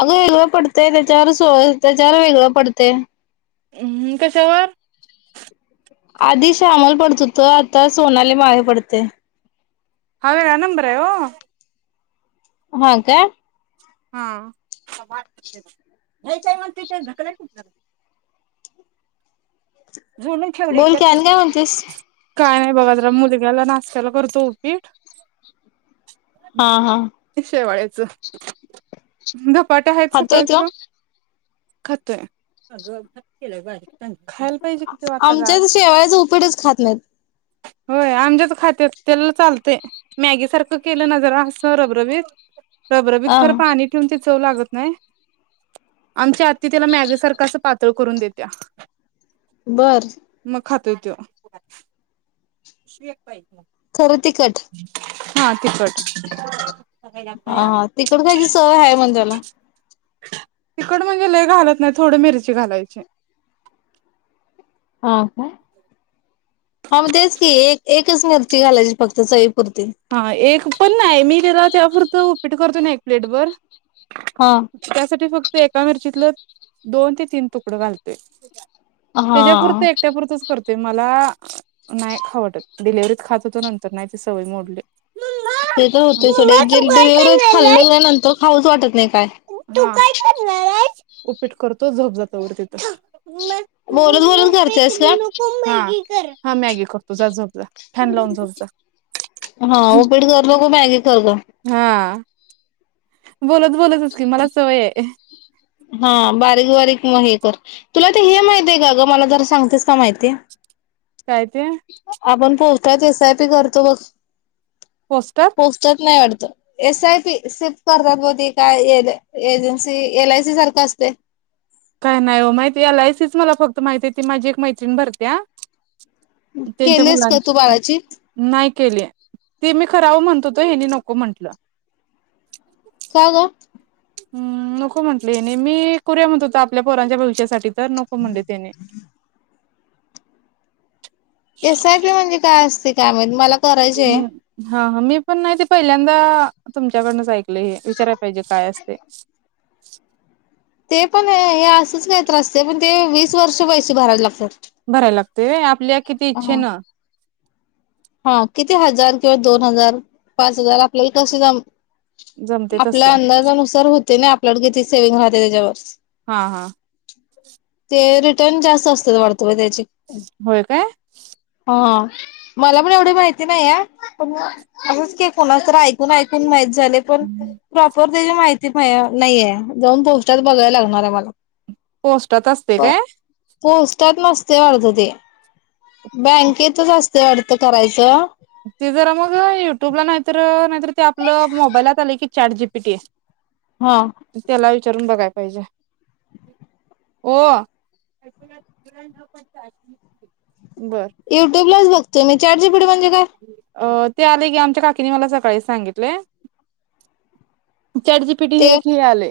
अगं हेगं पडतंय त्याच्यावरच त्याच्यावर वेगळं पडते हम्म कशावर आधी श्यामल पडत होत आता सोनाले माहेे पडते हा वेगळा नंबर हाय ओ हा का हायच मग त का कय जुडून ठेवली बोल की त्यात आणि काय म्हणतेस? काय नाही बघाात मुलग्याला नाशत्याला करतो उपीठ हा हा शवाळेच [unintelligible] पट आहेत खातोय तो सकाळचं खत आहेग केला बारी च आमच्याच शेवाळच उपटच खात नाहीत होय आमच्याच खाते अस त्याला चालत मॅगी सारखं केलं नजर असं रबरबीत रबरबीत हा खरं पाणी ठेवून ते लागत नाही आमच्या आत्तीिला मॅग सारखं असं पा त करून देत्या बर [unintelligible] शक बाई खरं तिखट [inaudible] हा तिकट हा, हा, तिकट खायची सवय हाय, म्हण त्याला. तिकड म्हणजे लय घालत नाही, थोड मिरची घालायची. हा, काय? हा, मग तेच की एक एकच मिरची घालायची फक्त चई हा एक पण नाही, मी तेला तेवापुरतं उपीट करतो ना, एक प्लेट वर हा त्यासाठी फक्त का मिरचीतलं दोन ते तीन तुकड घालतोय. हा त्याच्या पुुरत एकट्यापुरतच करतो. ते मला नाही खाऊ वाटतं, डिलिव्हरीत खात होतो, नंतर नाही ती सवय मोडली. ते तर होतय सोड डिलिव्हरीत खाल्ल आहेस? नाही, नंतर खाऊच वाटत नाही काय. उपीट करतो, झोप जा तवर तिथं.. बोलत बोलत करत्यास काय? हा हा मॅगी करतो, जा झोप जा. फॅन लावून झोप जा. हा, उपीट करू नको मॅगी कर ग. हा. बोलत, बोलतच की मला सवय आहे. हा बारीक बारीक मग हे कर तुला तर हे माहिती आहे का ग? मला जर सांगतेस का माहिती. काय ते? ते एस आय पी करतो बघ- पोस्टर पोचतच नाही वाटत. एस आय पी सिप करतात, बघ ते? काय एजन्सी एल आयसी सारखं असतय. काय नाही हो, माहिती एलायसीच मला फक्त माहिती आहे, ती माझी एक मैत्रिण भरत्या. त्यांच्या केलेस का तू मुलांच्या बाळाची नाही केले, ते मी करावं म्हणतो होतो, हेनी नको म्हंटलं. का ग? हम. नको म्हंटले हेनी, मी करुया म्हणत होता आपल्या पोरांच्या भविष्यासाठी. तर नको म्हणले, तेनी. एस आय पी म्हणजे काय असतय. त्यामध्ये- मला करायचंय. हम्म हा. हा. मी पण नाही, ते पहिल्यांदा तुमच्याकडनच ऐकल हे विचारय पाहिजे काय असतय. ते पण हे असंच काहीतरी असतय, पण ते वीस वर्ष पैसे भरायला लागतात. भराय लागतय होय. आपल्या किती हा इच्छेन- हा किती हजार किंवा दोन हजार पाच हजार आपल्याला कसे जम जमते आपल्या तसं अंदाजानुसार हो. ते नाही आपल्याकडे किती सेवि्हंग राहते त्याच्यावर हा हा. रिटर्न जास्त असतात. तू त्याची होय काय हा. [inaudible] [unintelligible] पण प्रपर मा ते प नाहीये जाऊन पोस्टात बघायला लागणार आहे मला पोस्टात असते काय? पोस्टात मस्त अर्ध ते बँकेत असत. ते अर्थ करायचं. ते जरा मग युट्यूबला नाहीतर नाहीतर ते आपलं मोबाईलत आले की चार जी पी टी आहे. हा त्याला वि वि चरून बघाय पाहिजे हो. युट्यूब लाच बघ. तेम चार्ज कढ म्हणजे काय? अ ते आले गे आमच्या काकीने मला सकाळी सांगितले. चडची पिटी हे ते एक हेळाले.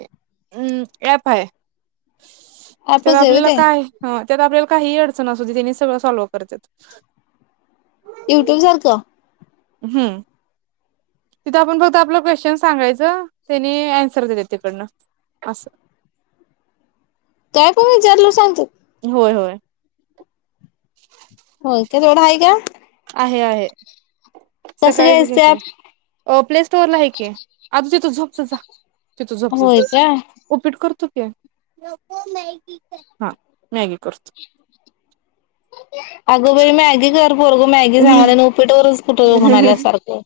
हम्म याफ आहे. तर ऍपच आहे व्हय आपल्याला ते काय ह. त्यात आपल्याला काही अडचण अस त्यांनी सगळं सॉल्व करतात. युट्यूब सारखं. हम् तिथं आपण फक्त आपला क्वेश्चन सांगायचं त्याने अन्सर दिले तिकडनं अस. काय पण विचारलं सांगत. होय होय. होय का जोवढा ह आहे का? आहे आहे. कसं सकाळी घ्यायचं ते घेतले ॲप प्ले सोरला आहे क त झोपच जा. तिथ झपत होय का? उपीट करतो. [unintelligible] करतो आग ब मॅगी कर. बरग मॅगी सांगाला आणि उपीटवरच कुठं म्हणाल्यासारखं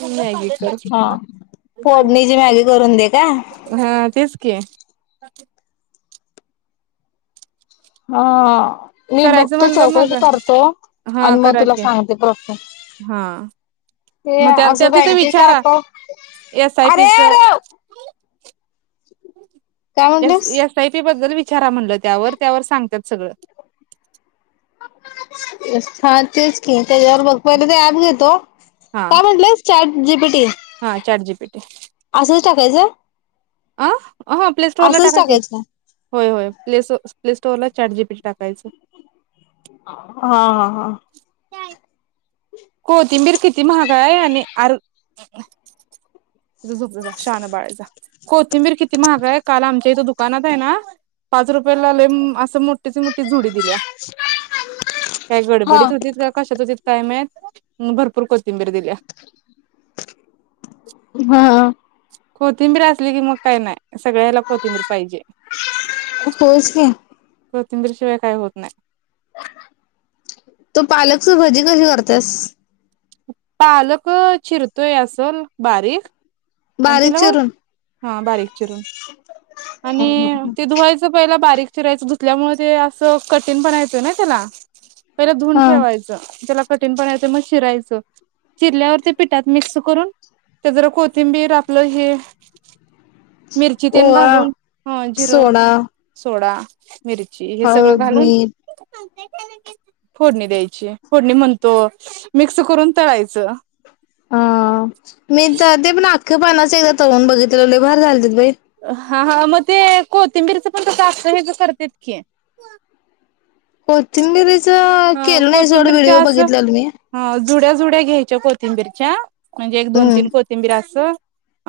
मॅगच फोडणीची मॅगी करून दे का? हा तेच ओके हा मी करायचं बघतो म्हणलं मग चौकशी करतो हा आणि मग करा तुला की सांगते प्रक् हा ते मग त्या त्या अजू तिथे बँकी विचारा साक एस आय पीचं अरेर स यस य पी ब विचारा म्हण त्या त्यावर सांगतात सगळ छानातच की त्याच्यावर मग पहिले ते ॲप घेतो हा काय म्हटलंस चार जीब हा चॅट जीपीटी असंच टाकायचं अं हा प्ले स्टोअरला असंच टाका टाकायचं होय होय पले तोला चारजीपी टाकायच हा हा हा का कोथिंबीर किती महागा आहे आणि अर ति झोपचा शान बाळाचा कोथिंबीर किती महागा आहे काल आमच्या इथं दुकानात आहे ना पाच रुपयाे लाले असं मोठीच मोठी झुडी दिल्या काय हा गडबडीत होती का कशात होती कायम आहेत भरपूर को हा कोथिंबीर असली की मग काही नाही सगळ्याला कोथिंबीर पाहिजे होयच की. तिंदरशिवाय काय होत नाही तू पालकची भजी कशी करतेस पालक चिरतोय अस बारीक बारीक चिरून हां बारीक आणि ते धुवायच पहिलं बारीक चिरायच धुतल्यामुळे ते असं कठिणपणा येतोय ना त्याला पहिला धुून हा ठेवायचं त्याला कठीण पणा येतोय मग ते चीरायचं चीरल्यावर ते पिटात मिक्स करून ते जरा कोथी बिर आपल हे मिरची तेन ओवा घालून ह जिरं सोडा, सोडा [inaudible] मिरची हे सगळं हळद, घालून मीठ फोडणी द्यायची फोडणी म्हणतो मिक्स करून तळायचं ह मी तर ते पण आख्खे पाणाच एकदा तळून बघितलेलो लय भारी झालंतीत बाई हा हा मग ते कोथिंबीरीचं पण तसल हेच करत्यात की कोथींबीरीच च अ केलो नाही सोड कोथिंबीरच्या व्हिडिओ असं बघीतल्यालो मी अ जुड्या जुड्या घ्यायच्या कोथिंबीरच्या म्हणजे एक दोन हम्म. तीन कोथिंबीर असं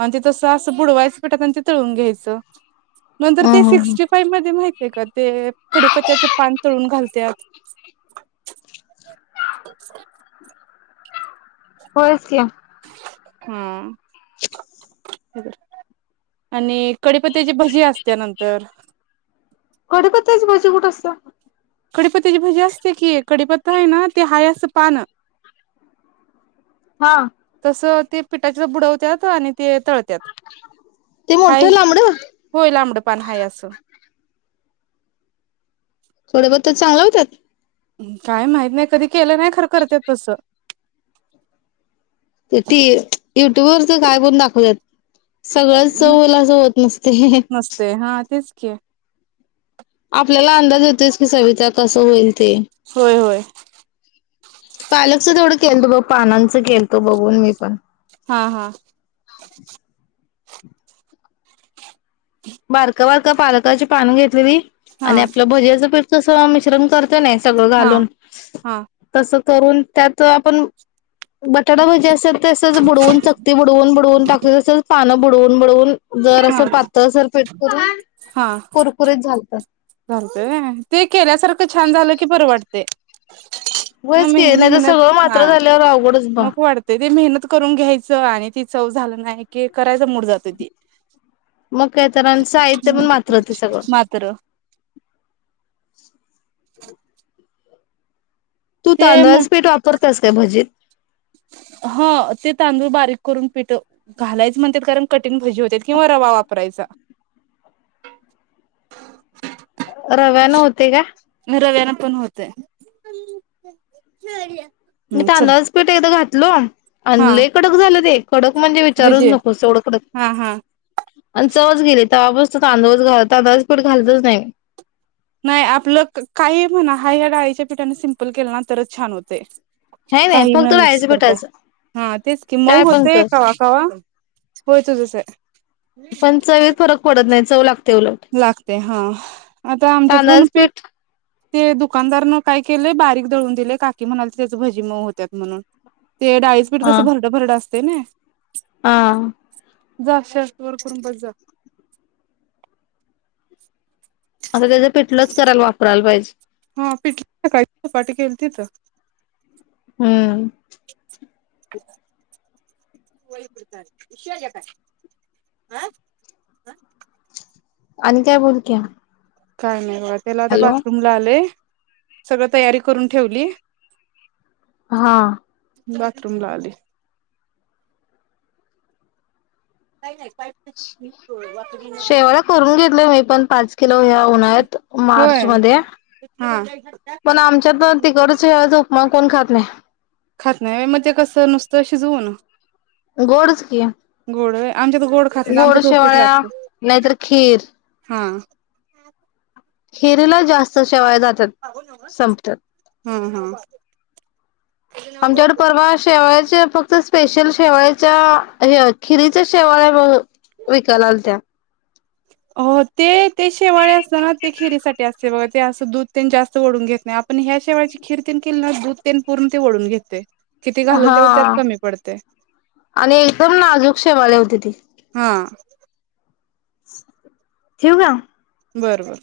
आणि ते तसं असं बुडवायचं पिटात आणि ते तळून घ्यायचं नंतर ह ते ह ह सिक्स्टी फाईव्ह मध्ये माहितय का ते कडीपत्त्याच पान तळून घालतात [inaudible] होय च की हम्म आणि कडीपत्याची भजी असत्या नंतर कडीपत्याच्यी भजी कुठ असत्या कडपत्त्याची भजी असते की कडीपत्ता आहे ना ते हाय असं पान हा तस ते पिठाच्यात बुडवत्यात आणि ते तळत्यात ते हाय मोठं लांबड होय लांबड पान हाय असं ते चांगलं हुत्यात काय माहित नाही कधी केलं नाही खर करत्यात तस ते ती युट्यूब वरच काय पण दाखवतात सगळं चवला असं होत नसते के आपल्याला अंदाज येतोयच की सविता कस होईल ते होय होय पालकचं तेवडं केलतो बघ पानांचं केलतो बघून मी पण हा हा बारक बारक का पालकाची पान घेतलेली हा आणि आपलं भज्याचं पिठ तस मिश्रण कर सगळं हा घालून हा तस करून त्यात आपण बटाटा भजी असतात तसंच बुडवून चकती बुडवून बुडवून टाकत असत्यात पान बुडवून बुडवून जर असं हा पातळसर कुरूम कुरकुरीत झालं ह चालतय- ते केल्यासारखं छान झाल की बरं वाटते [unintelligible] होयच की नाही तर मेहनत सगळं मात्र [unintelligible] झाल्यावर अवघडच बघ वाढतेय ते मेहनत करून घ्यायचं [unintelligible] [unintelligible] की त्यो करायच मूड जातो ते मग काय तर साहित्य पण [unintelligible] सगळं [unintelligible] मात्र तू ते म तांदळाच पीठ वापरतेस काय भजीत -ह -ते तांदूळ बारीक करून पीठ घालायच - [unintelligible] किंवा रवा वापरायचा रवा [unintelligible] का रव्यान पण होत मी तांदळाच पीठ [unintelligible] घात लोन आं हा लई कडक झालं ते कडक म्हणजे विचारूच भजी नकोस एवढं कडक हा हा आणि चवच गेली ते्हा बसत तांदूळच घाल तांदळच पट घालतच नाही नाही आपलं -काहीही म्हणा हरबभरा डाळीच्या पिठाने सिम्पल केलं ना तरच छान होते हाय नाही काही न फक्त मिक्स राहायचं करता पिठाचं -हा तेच कि मऊ काय पण होतेय कर कवा कवा पण चवीत फरक पडत नाही चव लागते [unintelligible] उलट लागते हा- आता आमच्यात पण पीठ ते दुकानदारनं काय केलंय बारीक दळून दिलेय काकी म्हणाले त्याच भजी मऊ होत्यात म्हणून ते डाळीच पीठ हा कसं भरड भरडं ते ना हा जा शर्त वर कुरुंबस जा आता त्याचं पेटलंच करायला वापरायला पाहिजे हा पिठळ काळीपाट केली तिथ हम्म होय क विश् का आ आणि काय बोल क्या का नाही वा त्याला आता बाथरूम ला आले सगळं तयारी करून ठेवली हा बाथरूम ला आले काही नाही का शेवला करून घेत मी पण पाच लोह्या उन्हाळ्यात मार्च होय मध्ये हा पण आमच्यात तिकड च्या उपमान कोण खात नाही खात नाही व्हय, मग ते कसं नुसतं शिजवून. गोडच की. गोड व्हय. आमच्यात गोड खात नाही, आमच्यात उपीट शेवाळ्या लागतय नाहीतर खीर हा. हम् [unintelligible] खीर. खिरीला जास्त शेवाया जातात संपतात. हम्, हम. आमच्याकडे परवा शेवया. च्या फक्त स्पेशल शेवाच्या खिरीच्या शेवळ्या मग विकायला आलत्या. हो ते ते शेवाळे असत ना, ते खिरीसाठी असते बघ ते असं दूध तेन जास्त ओढून घेत नाही, आपण ह्या शेवाळची खिर तेन केली ना दूध तेन पूर्ण ते ओढून घेतय. हा आणि एकदम नाजूक शेवाळी होती, ती. हा ठेऊ का. बर, बर.